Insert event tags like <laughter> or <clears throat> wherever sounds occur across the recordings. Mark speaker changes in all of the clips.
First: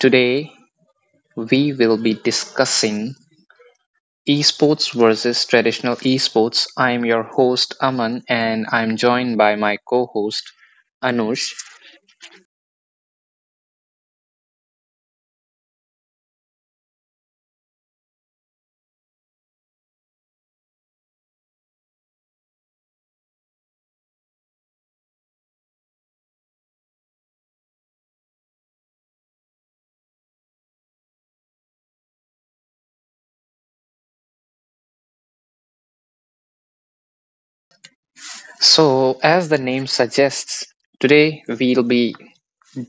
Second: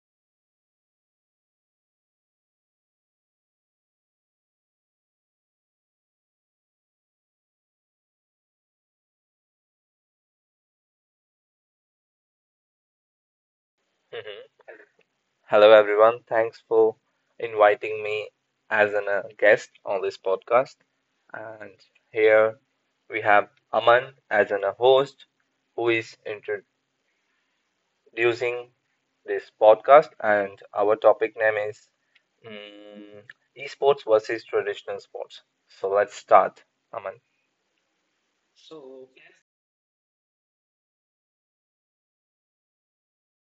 Speaker 1: Today, we will be discussing esports versus traditional esports. I am your host, Aman, and I'm joined by my co host, Anush.
Speaker 2: Mhm. Hello, everyone. Thanks for inviting me as a guest on this podcast. And here we have Aman as a host who is introducing this podcast. And our topic name is mm, esports versus traditional sports. So let's start, Aman.
Speaker 1: So, as the name suggests, today we'll be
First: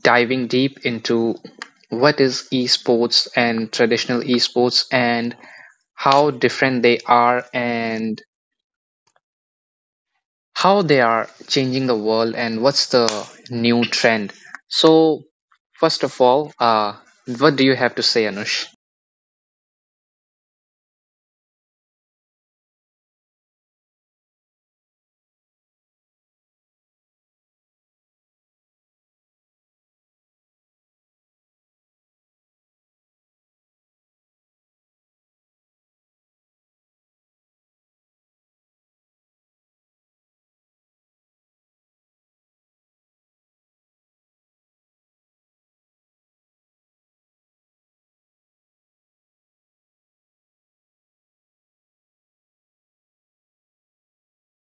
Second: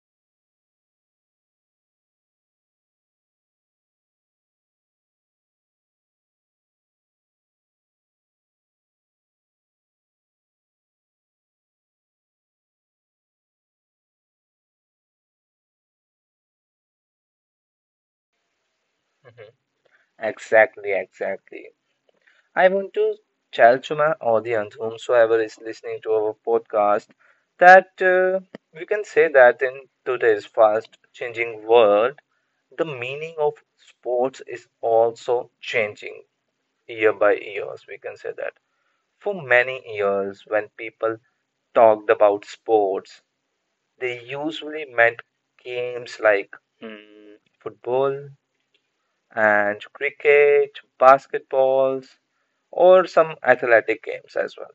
Speaker 1: diving deep into what is esports and traditional esports and how different they are and how they are changing the world and what's the new trend. So, first of all, what do you have to say, Anush?
Speaker 2: Exactly, exactly. I want to tell to my audience, whomsoever is listening to our podcast, that we can say that in today's fast changing world, the meaning of sports is also changing year by years. We can say that. For many years, when people talked about sports, they usually meant games like mm, football and cricket, basketballs, or some athletic games as well.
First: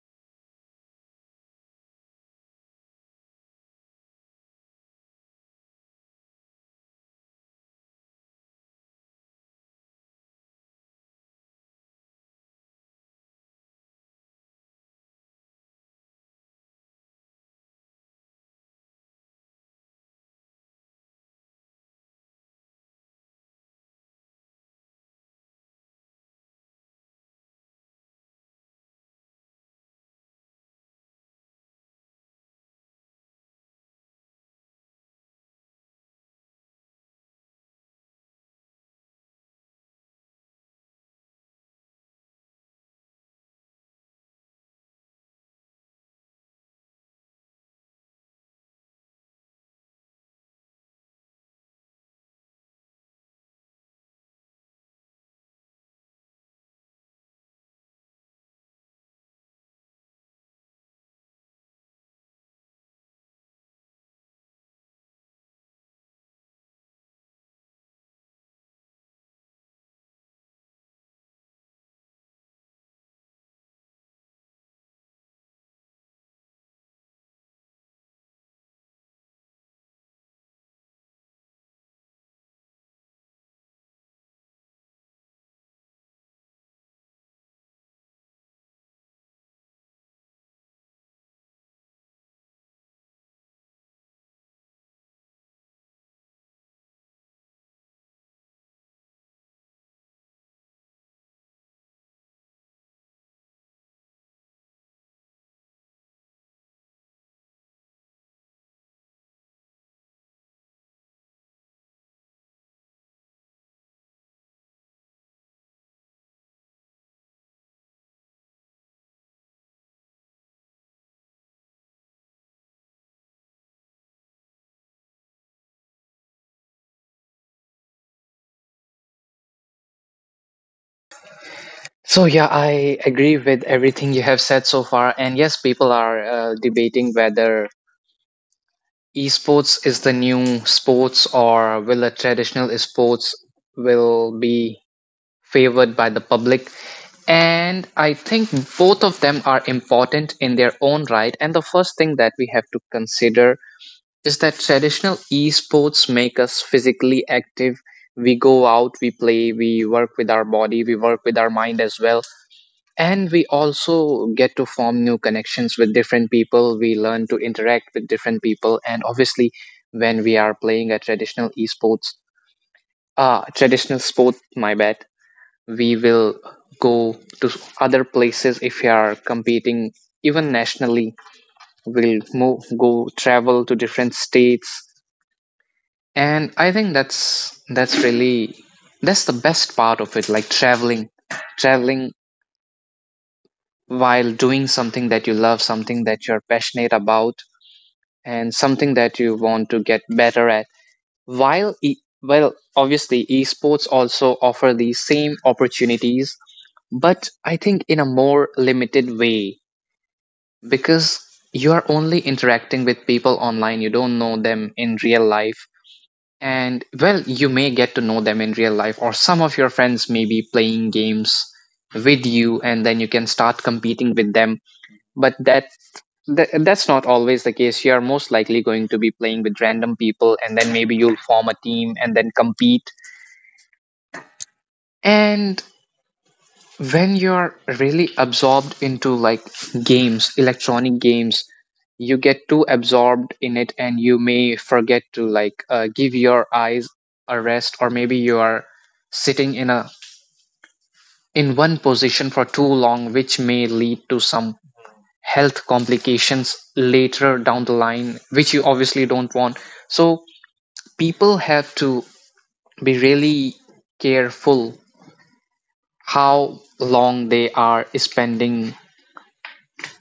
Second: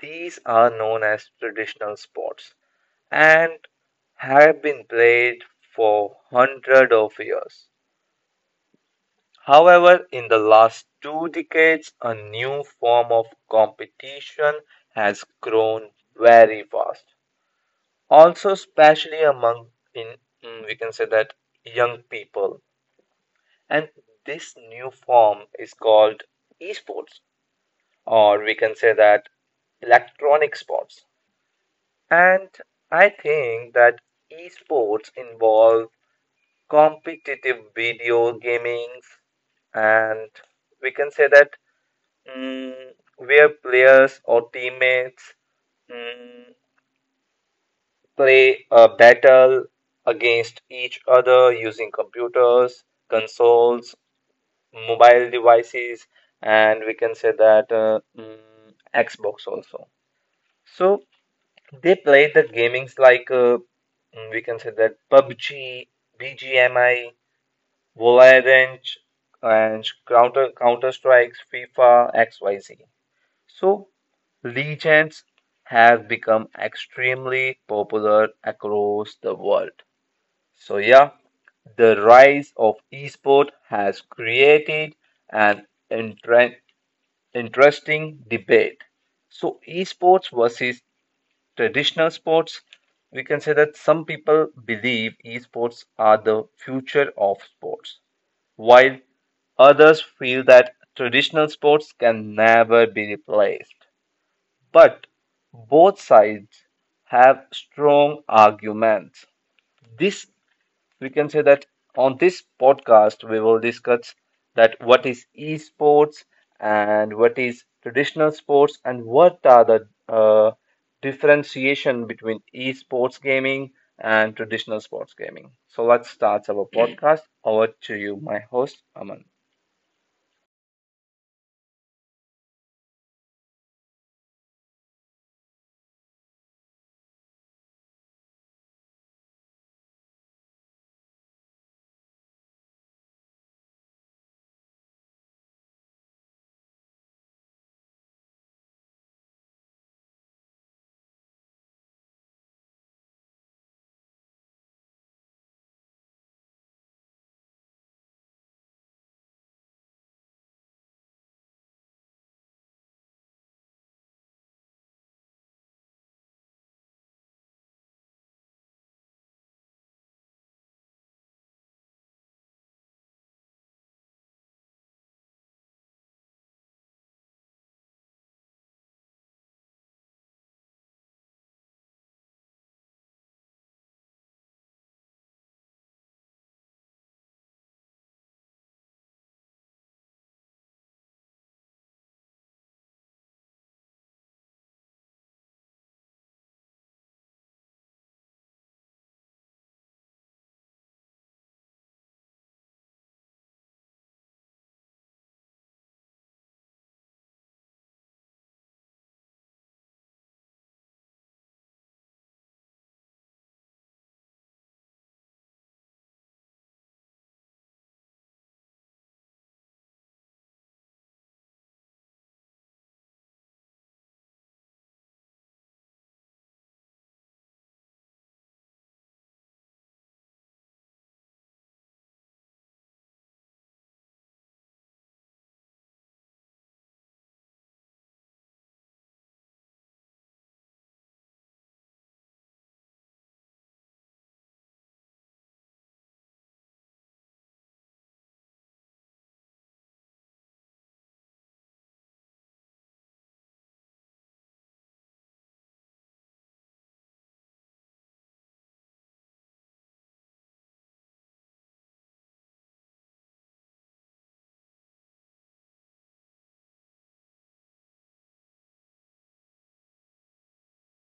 Speaker 2: These are known as traditional sports and have been played for hundreds of years. However, in the last 2 decades, a new form of competition has grown very fast. Also, especially among in we can say that young people, and this new form is called esports, or we can say that electronic sports. And I think that esports involve competitive video gamings, and we can say that mm, where players or teammates mm, play a battle against each other using computers, consoles, mobile devices, and we can say that Xbox also. So they play the gamings like we can say that PUBG, BGMI, Valorant, and Counter Strikes, FIFA, XYZ. So Legends have become extremely popular across the world. So yeah, the rise of esport has created an interesting debate. So esports versus traditional sports, we can say that some people believe esports are the future of sports, while others feel that traditional sports can never be replaced. But both sides have strong arguments. This we can say that on this podcast we will discuss that what is esports and what is traditional sports and what are the differentiation between esports gaming and traditional sports gaming. So let's start our <clears throat> podcast. Over to you, my host Aman.
Speaker 1: So, yeah, I agree with everything you have said so far. And yes, people are debating whether esports is the new sports or will a traditional esports will be favored by the public. And I think both of them are important in their own right, and the first thing that we have to consider is that traditional esports make us physically active. We go out, we play, we work with our body, we work with our mind as well. And we also get to form new connections with different people, we learn to interact with different people. And obviously, when we are playing a traditional esports uh traditional sport my bad, we will go to other places if we are competing, even nationally. We'll go travel to different states. And I think that's the best part of it, like traveling, traveling while doing something that you love, something that you're passionate about, and something that you want to get better at. While e- well obviously esports also offer these same opportunities, but I think in a more limited way because you are only interacting with people online, you don't know them in real life. And well, you may get to know them in real life, or some of your friends may be playing games with you, and then you can start competing with them. But that's not always the case. You are most likely going to be playing with random people, and then maybe you'll form a team and then compete. And when you're really absorbed into like games electronic games, you get too absorbed in it and you may forget to like give your eyes a rest, or maybe you are sitting in one position for too long, which may lead to some health complications later down the line, which you obviously don't want. So people have to be really careful how long they are spending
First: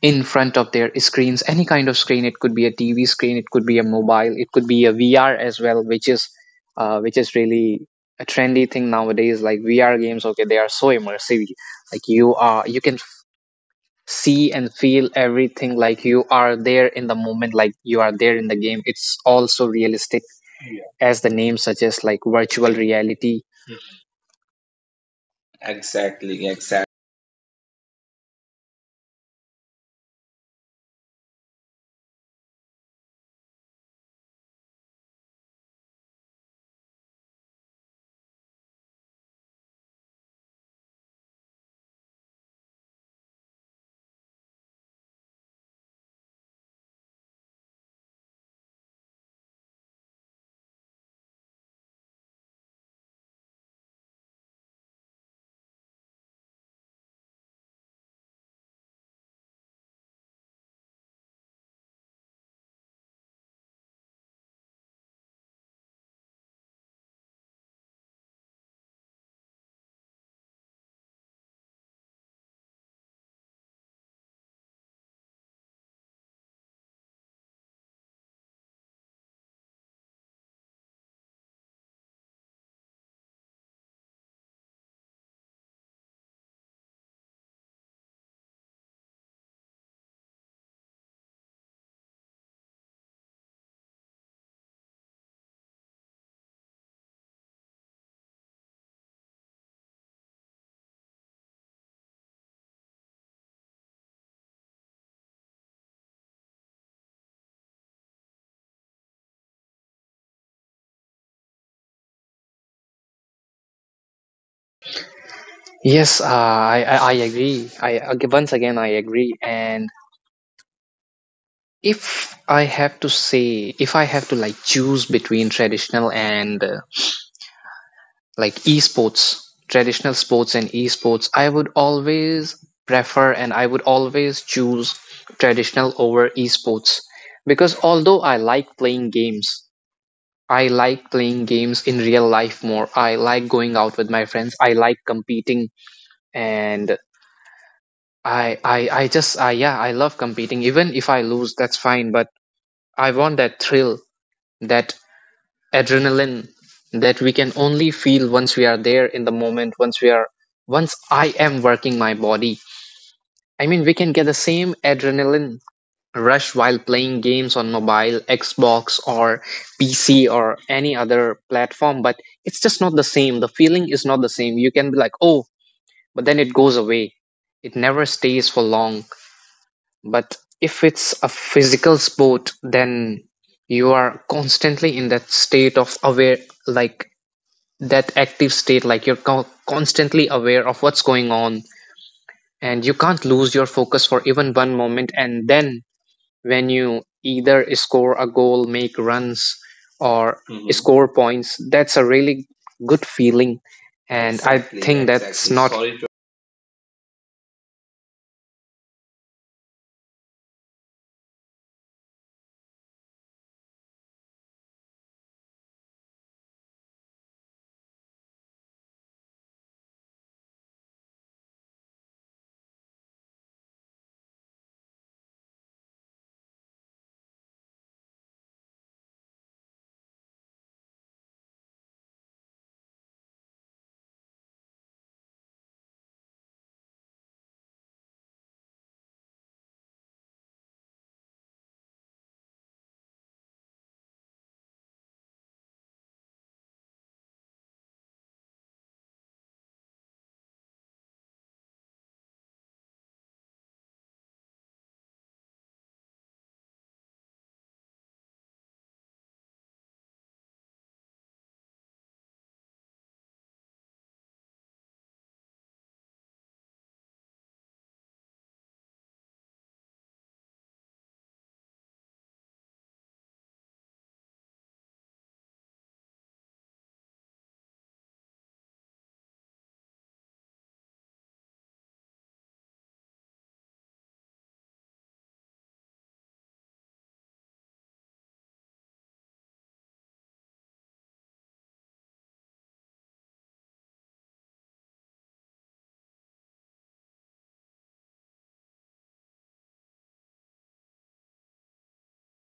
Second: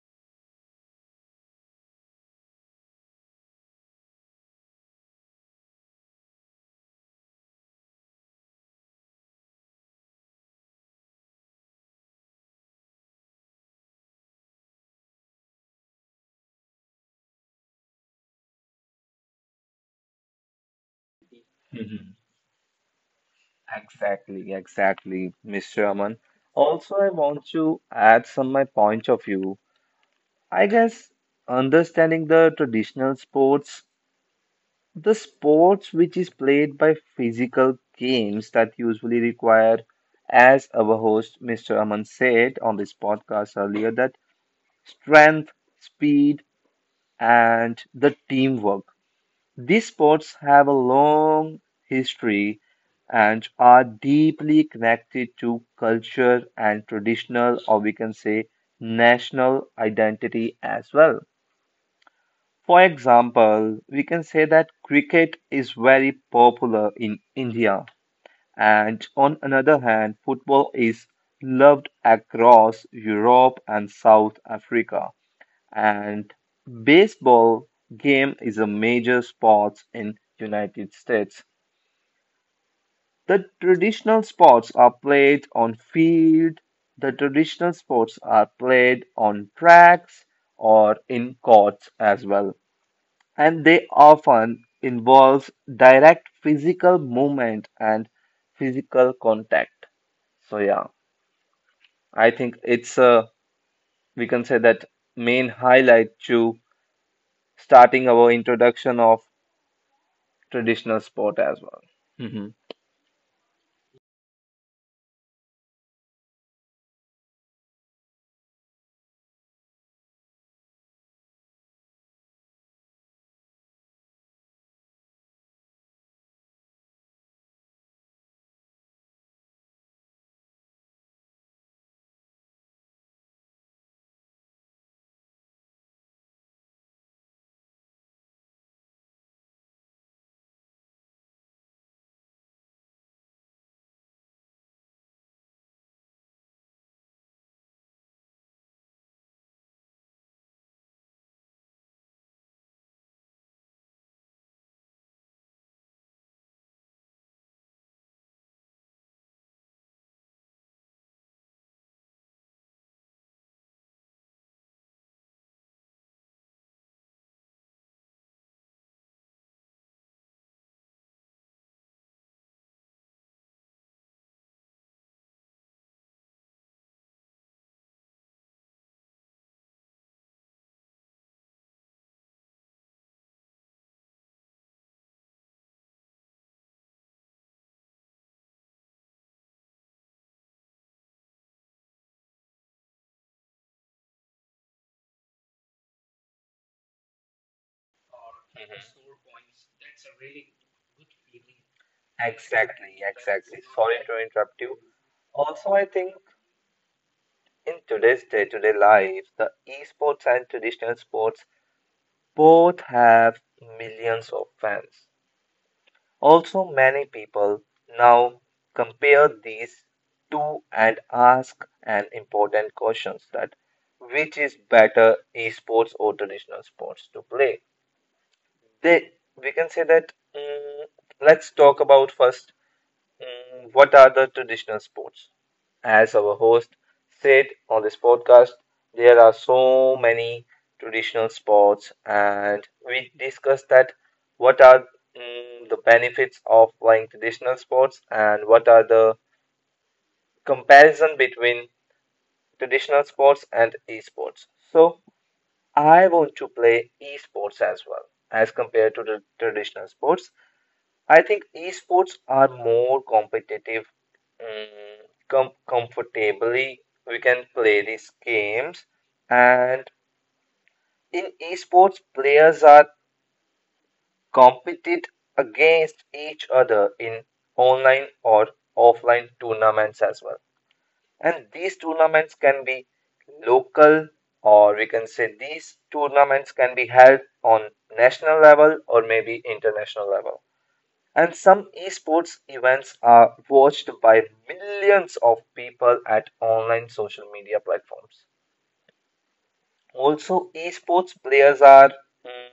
Speaker 1: in front of their screens, any kind of screen. It could be a TV screen, it could be a mobile, it could be a VR as well, which is really a trendy thing nowadays, like VR games. Okay, they are so immersive. Like you are, you can see and feel everything, like you are there in the moment, like you are there in the game. It's also realistic. Yeah, as the name suggests, like
Speaker 2: Mhm.
Speaker 1: virtual reality.
Speaker 2: Exactly, exactly, Mr. Aman.
Speaker 1: Exactly,
Speaker 2: Also,
Speaker 1: exactly.
Speaker 2: I want to add some my point of view. I guess understanding the traditional sports. The sports which is played by physical games that usually require, as our host Mr. Aman said on this podcast earlier, that strength, speed, and the teamwork. These sports have a long history and are deeply connected to culture and traditional, or we can say national identity as well. For example, we can say that cricket is very popular in India, and on another hand, football is loved across Europe and South Africa. And baseball game is a major sport in United States. The traditional sports are played on field. The traditional sports are played on tracks or in courts as well and they often involve direct physical movement and physical contact. So yeah, I think it's we can say that main highlight to starting our introduction of traditional sport as well. Mhm.
Speaker 1: Yes, I agree I ag- once again I agree. And if I have to say, if I have to like choose between traditional and like esports, traditional sports and esports, I would always prefer and I would always choose traditional over esports. Because although I like playing games, I like playing games in real life more. I like going out with my friends. I like competing, and I just I yeah, I love competing. Even if I lose, that's fine, but I want that thrill, that adrenaline, that we can only feel once we are there in the moment, once we are once I am working my body. I mean, we can get the same adrenaline rush while playing games on mobile, Xbox or PC or any other platform, but it's just not the same. The feeling is not the same. You can be like, oh, but then it goes away, it never stays for long. But if it's a physical sport, then you are constantly in that state of aware, like that active state, like you're constantly aware of what's going on, and you can't lose your focus for even one moment. And then when you either score a goal, make runs, or Mhm, score points, that's a really
Speaker 2: Exactly,
Speaker 1: good
Speaker 2: exactly.
Speaker 1: feeling.
Speaker 2: Sorry to
Speaker 1: And
Speaker 2: interrupt
Speaker 1: I
Speaker 2: you.
Speaker 1: exactly, think that's exactly.
Speaker 2: Also,
Speaker 1: Not
Speaker 2: I
Speaker 1: sorry
Speaker 2: think
Speaker 1: to
Speaker 2: in today's day-to-day life, the esports and traditional sports both have millions of fans. Also, many people now compare these two and ask an important question that which is better esports or traditional sports to play? They, we can say that, let's talk about first. What are the traditional sports? As our host said on this podcast, there are so many traditional sports, and we discussed that what are the benefits of playing traditional sports and what are the comparison between traditional sports and esports. So I want to play esports as well as compared to the traditional sports. I think esports are more competitive. Mm, comfortably, we can play these games, and in esports, players are competed against each other in online or offline tournaments as well. And these tournaments can be local, or we can say these tournaments can be held on national level or maybe international level. And some esports events are watched by millions of people at online social media platforms. Also, esports players are mm,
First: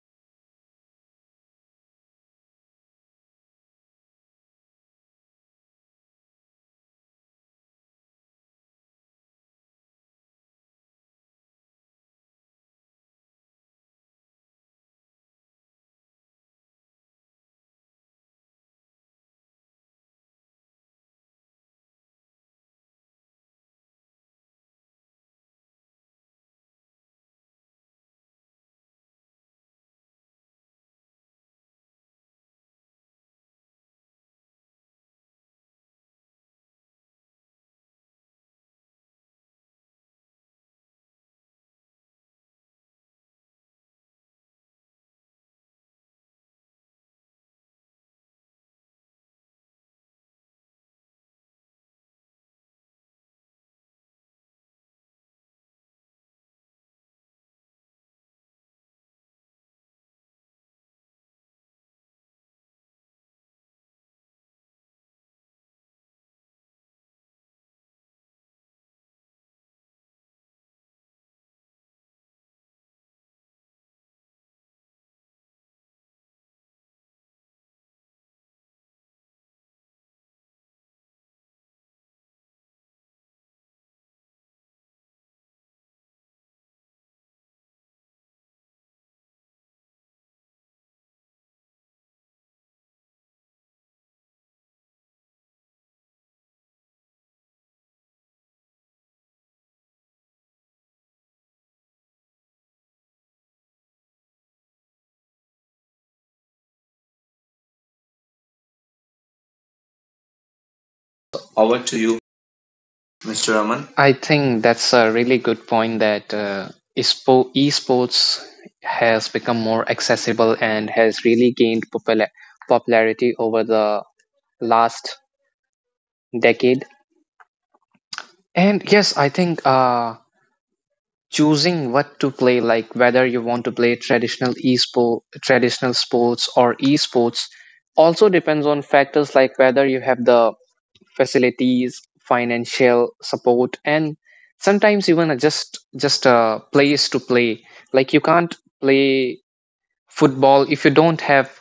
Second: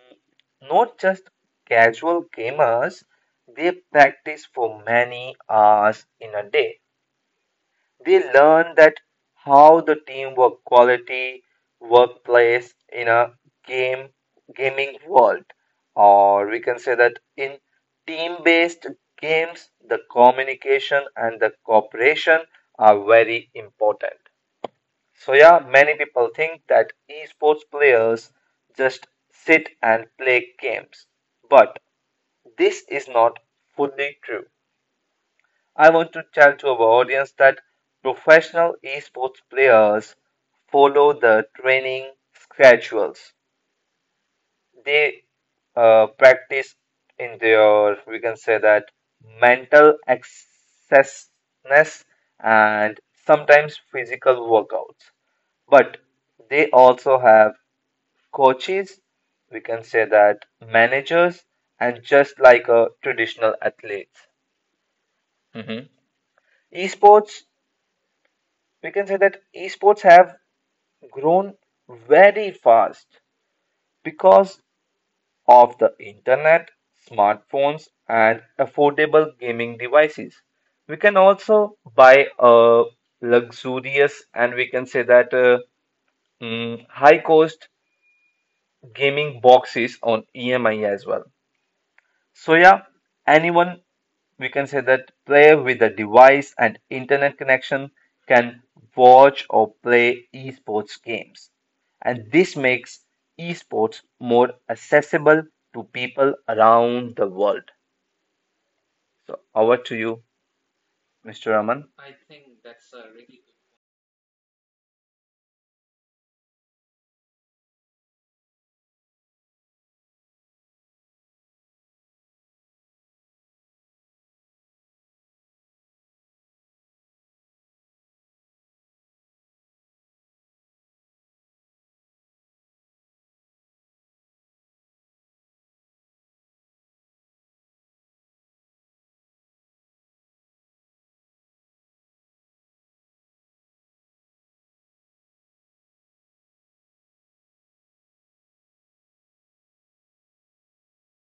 Speaker 2: not just casual gamers, they practice for many hours in a day. They learn that how the teamwork quality workplace in a game gaming world, or we can say that in team-based games, the communication and the cooperation are very important. So yeah, many people think that esports players just sit and play games, but this is not fully true. I want to tell to our audience that professional esports players follow the training schedules. They practice in their, we can say that, mental excessness and sometimes physical workouts. But they also have coaches, we can say that, managers, and just like a traditional athlete. hmm Esports, we can say that esports have grown very fast because of the internet, smartphones, and affordable gaming devices. We can also buy a luxurious and we can say that high cost gaming boxes on EMI as well. So yeah, anyone we can say that player with a device and internet connection can watch or play esports games. And this makes esports more accessible to people around the world. So over to you, Mr.
Speaker 1: over to
Speaker 2: Raman.
Speaker 1: you, Mr. Raman? I think that's a really good point that esports has become more accessible and has really gained popularity over the last decade. And yes, I think choosing what to play, like whether you want to play traditional esport, traditional sports or esports, also depends on factors like whether you have the facilities, financial support, and sometimes even a just a place to play. Like, you can't play football if you don't have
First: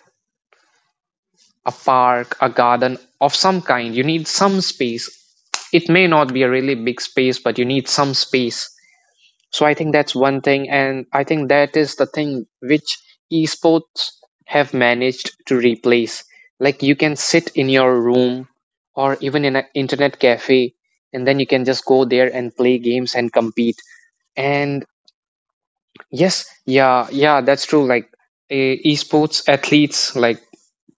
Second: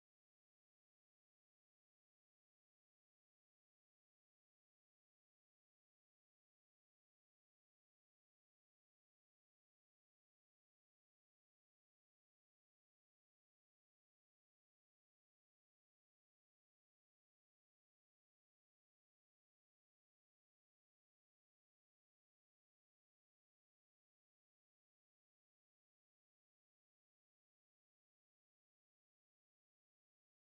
Speaker 1: a park, a garden of some kind. You need some space. It may not be a really big space, but you need some space. So I think that's one thing, and I think that is the thing which esports have managed to replace. Like, you can sit in your room or even in an internet cafe, and then you can just go there and play games and compete. And yes, yeah, yeah, that's true. Like esports athletes, like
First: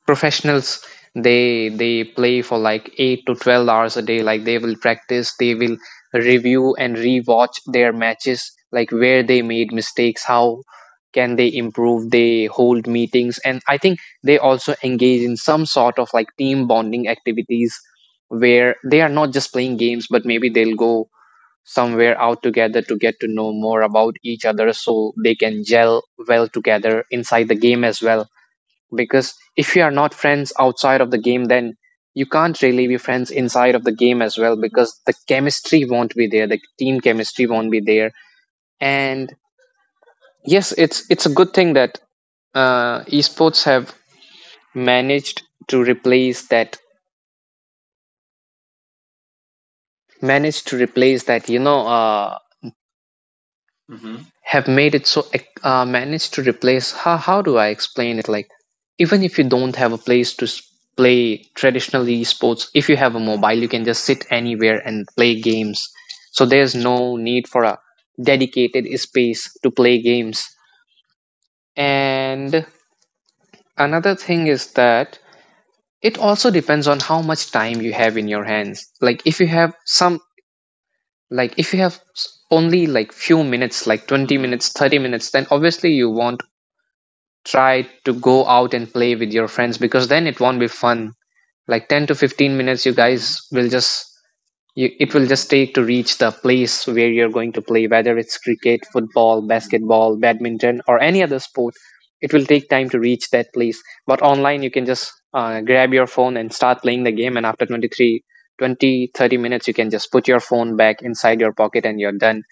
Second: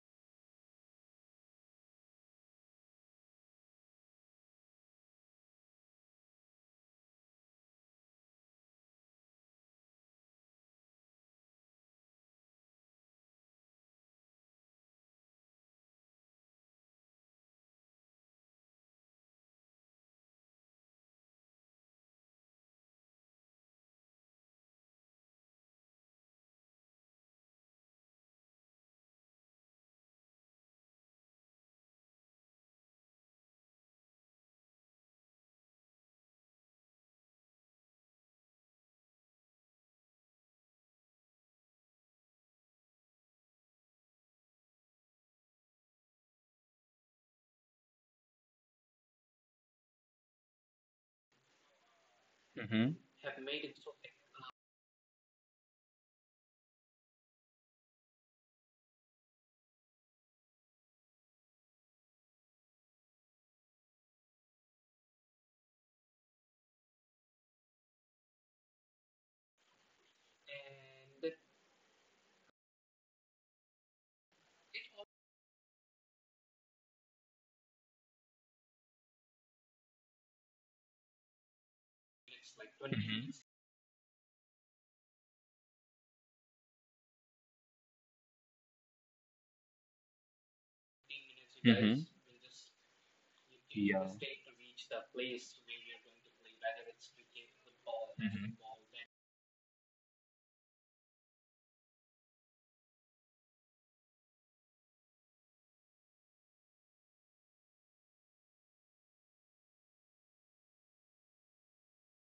Speaker 1: professionals, they play for like 8 to 12 hours a day. Like, they will practice, they will review and rewatch their matches, like where they made mistakes, how can they improve. They hold meetings, and I think they also engage in some sort of like team bonding activities where they are not just playing games, but maybe they'll go somewhere out together to get to know more about each other so they can gel well together inside the game as well. Because if you are not friends outside of the game, then you can't really be friends inside of the game as well, because the chemistry won't be there, the team chemistry won't be there. And yes, it's a good thing that esports have managed to replace that managed to replace that,
Speaker 2: Hmm,
Speaker 1: have made it so managed to replace. How do I explain it? Like, even if you don't have a place to play traditional esports, if you have a mobile you can just sit anywhere and play games. So there's no need for a dedicated space to play games. And another thing is that it also depends on how much time you have in your hands. Like if you have some, like if you have only like few
Speaker 2: hmm.
Speaker 1: minutes, like 20 minutes, 30 minutes, then obviously you want try to go out and play with your friends because then it won't be fun. Like 10 to 15 minutes, you guys will just,
Speaker 2: Yeah.
Speaker 1: you, it will just take to reach the place where you're going to play, whether it's cricket, football, basketball, badminton or any other sport. It will take time to reach that place, but online you can just grab your phone and start playing the game, and after 20, 30 minutes you can just put your phone back inside your pocket and you're done.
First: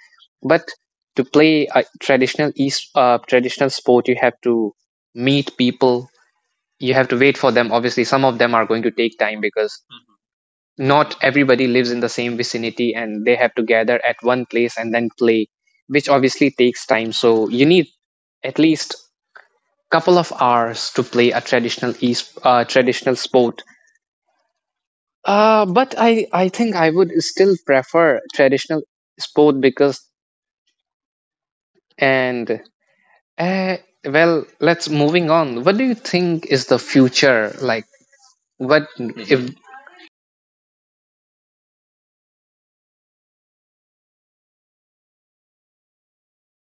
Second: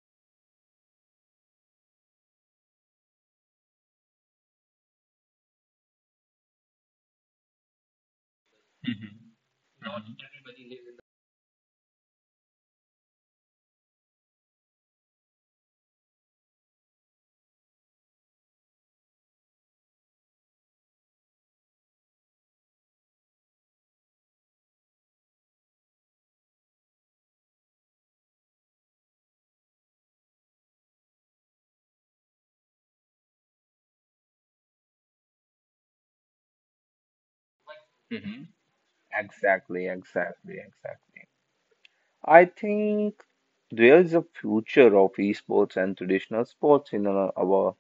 Speaker 1: But to play a traditional sport, you have to meet people, you have to wait for them. Obviously some of them are going to take time because not everybody lives in the same vicinity and they have to gather at one place and then play, which obviously takes time. So you need at least couple of hours to play a traditional sport. Uh, but I think I would still prefer traditional sport because, and uh, well, let's moving on, what do you think is the future, like
Speaker 2: Exactly,
Speaker 1: what if?
Speaker 2: exactly,
Speaker 1: Mhm.
Speaker 2: exactly. I think there's a future of esports and traditional sports in our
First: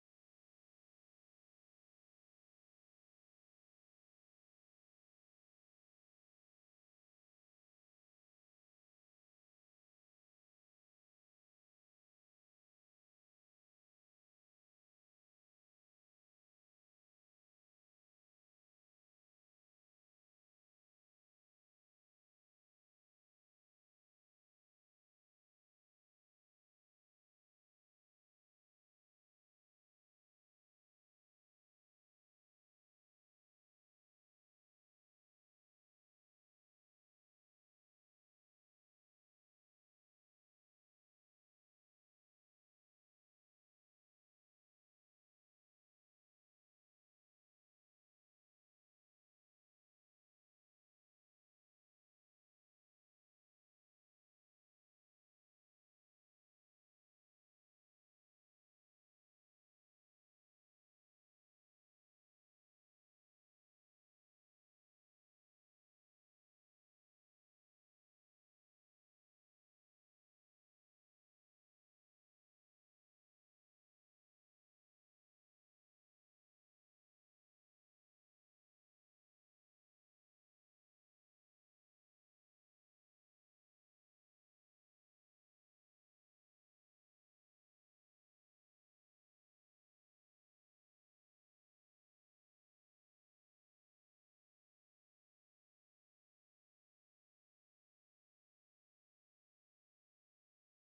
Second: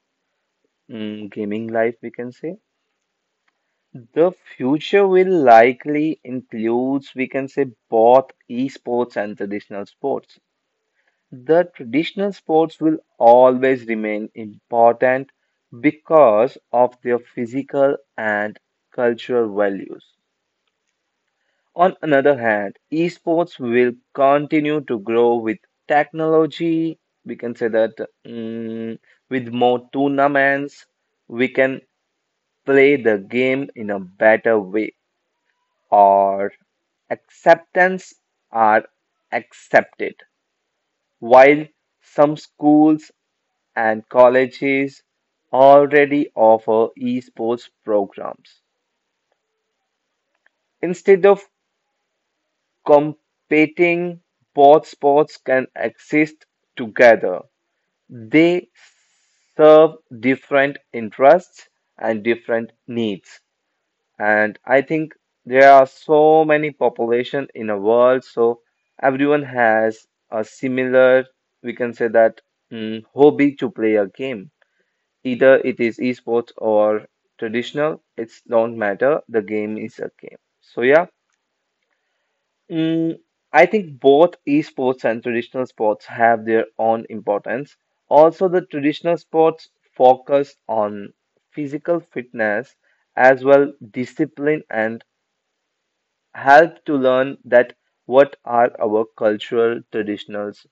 Speaker 2: gaming life, we can say. The future will likely includes, we can say, both esports and traditional sports. The traditional sports will always remain important because of their physical and cultural values. On another hand, esports will continue to grow with technology. We can say that mm, with more tournaments, we can play the game in a better way or acceptance are accepted. While some schools and colleges already offer esports programs. Instead of competing, both sports can exist together. They serve different interests and different needs. And I think there are so many population in a world, so everyone has a similar, we can say that hobby to play a game. Either it is esports or traditional, it's don't matter. The game is a game. So yeah, mm, I think both esports and traditional sports have their own importance. Also, the traditional sports focus on physical fitness as well discipline and help to learn that what are our cultural traditionals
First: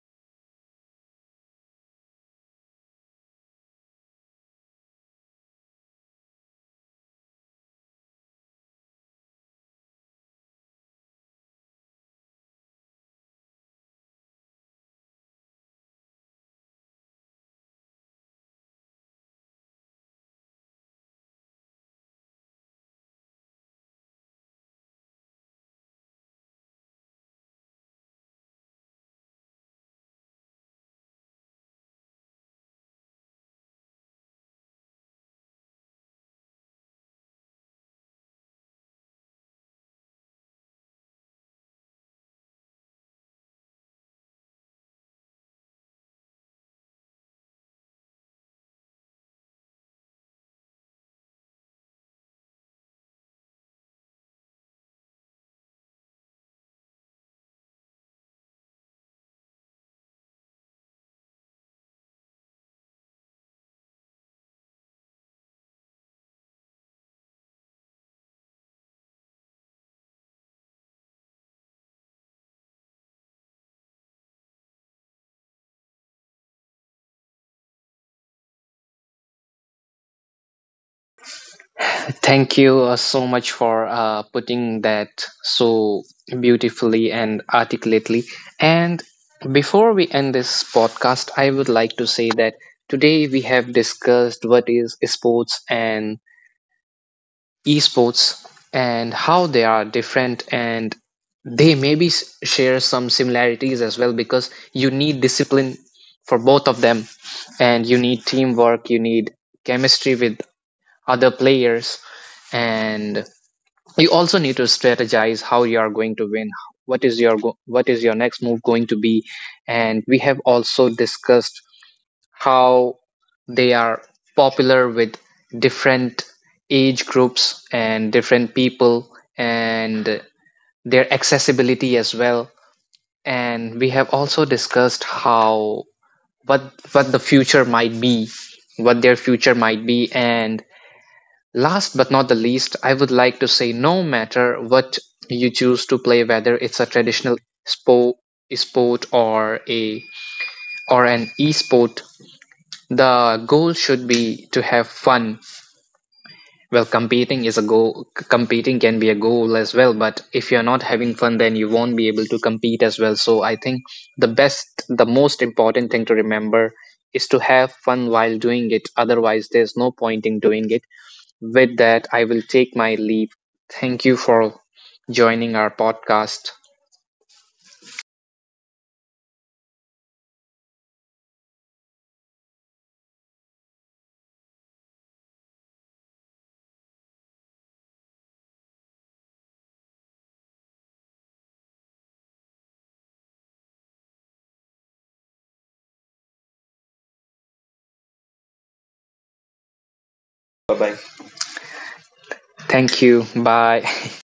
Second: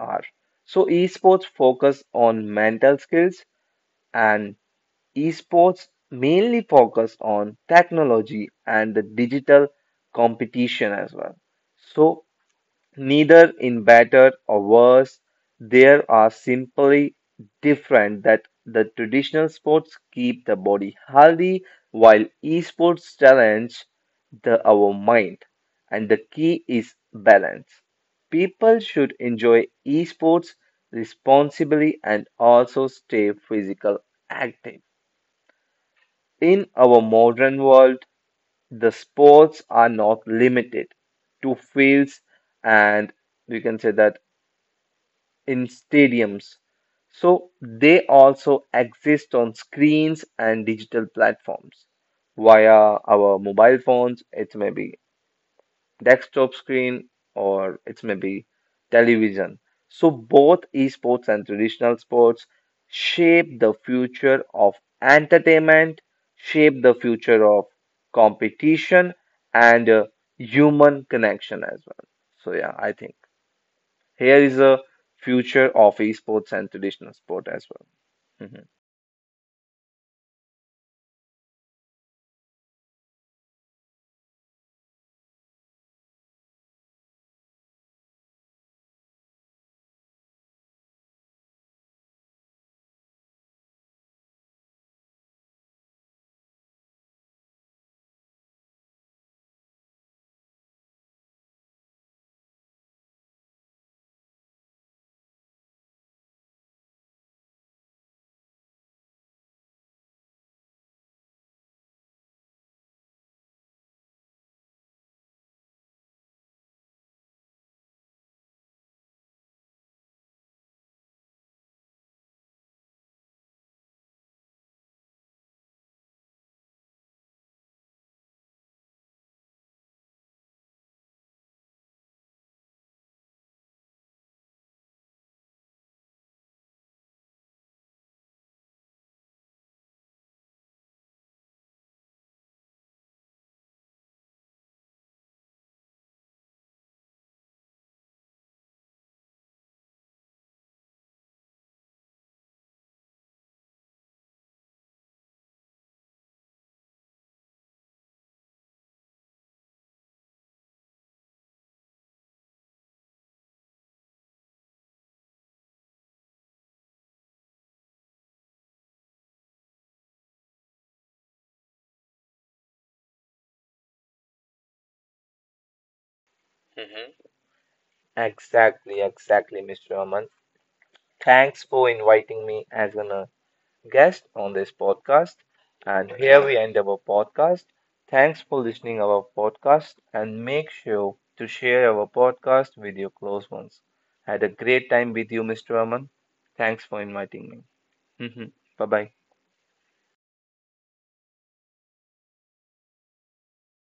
Speaker 2: are. So esports focus on mental skills and esports mainly focus on technology and the digital competition as well. So neither in better or worse, there are simply different that the traditional sports keep the body healthy while esports challenge the our mind and the key is balance. People should enjoy esports responsibly and also stay physical active. In our modern world, the sports are not limited to fields and we can say that in stadiums. So they also exist on screens and digital platforms via our mobile phones. It may be desktop screen or it's maybe television. So both esports and traditional sports shape the future of entertainment, shape the future of competition and human connection as well. So yeah, I think here is a future of esports and traditional sport as well. Mhm.
Speaker 1: Thank you so much for putting that so beautifully and articulately. And before we end this podcast, I would like to say that today we have discussed what is sports and esports and how they are different, and they maybe share some similarities as well because you need discipline for both of them, and you need teamwork, you need chemistry with other players, and you also need to strategize how you are going to win, what is your next move going to be. And we have also discussed how they are popular with different age groups and different people and their accessibility as well. And we have also discussed how what the future might be, what their future might be. And last but not the least, I would like to say, no matter what you choose to play, whether it's a spo- sport or a or an e-sport, the goal should be to have fun. Well, competing is a goal. Competing can be a goal as well, but if you're not having fun, then you won't be able to compete as well. So I think the best, the most important thing to remember is to have fun while doing it. Otherwise, there's no point in doing it. With that, I will take my leave. Thank you for joining our podcast.
Speaker 2: Exactly, exactly, Mr. Aman. Thanks for inviting me as an guest on this podcast. And here we end our podcast. Thanks for listening our podcast and make sure to share our podcast with your close ones. Had a great time with you, Mr. Aman. Thanks for inviting me. <laughs> Bye bye.
Speaker 1: Bye bye. Thank you. Bye. <laughs>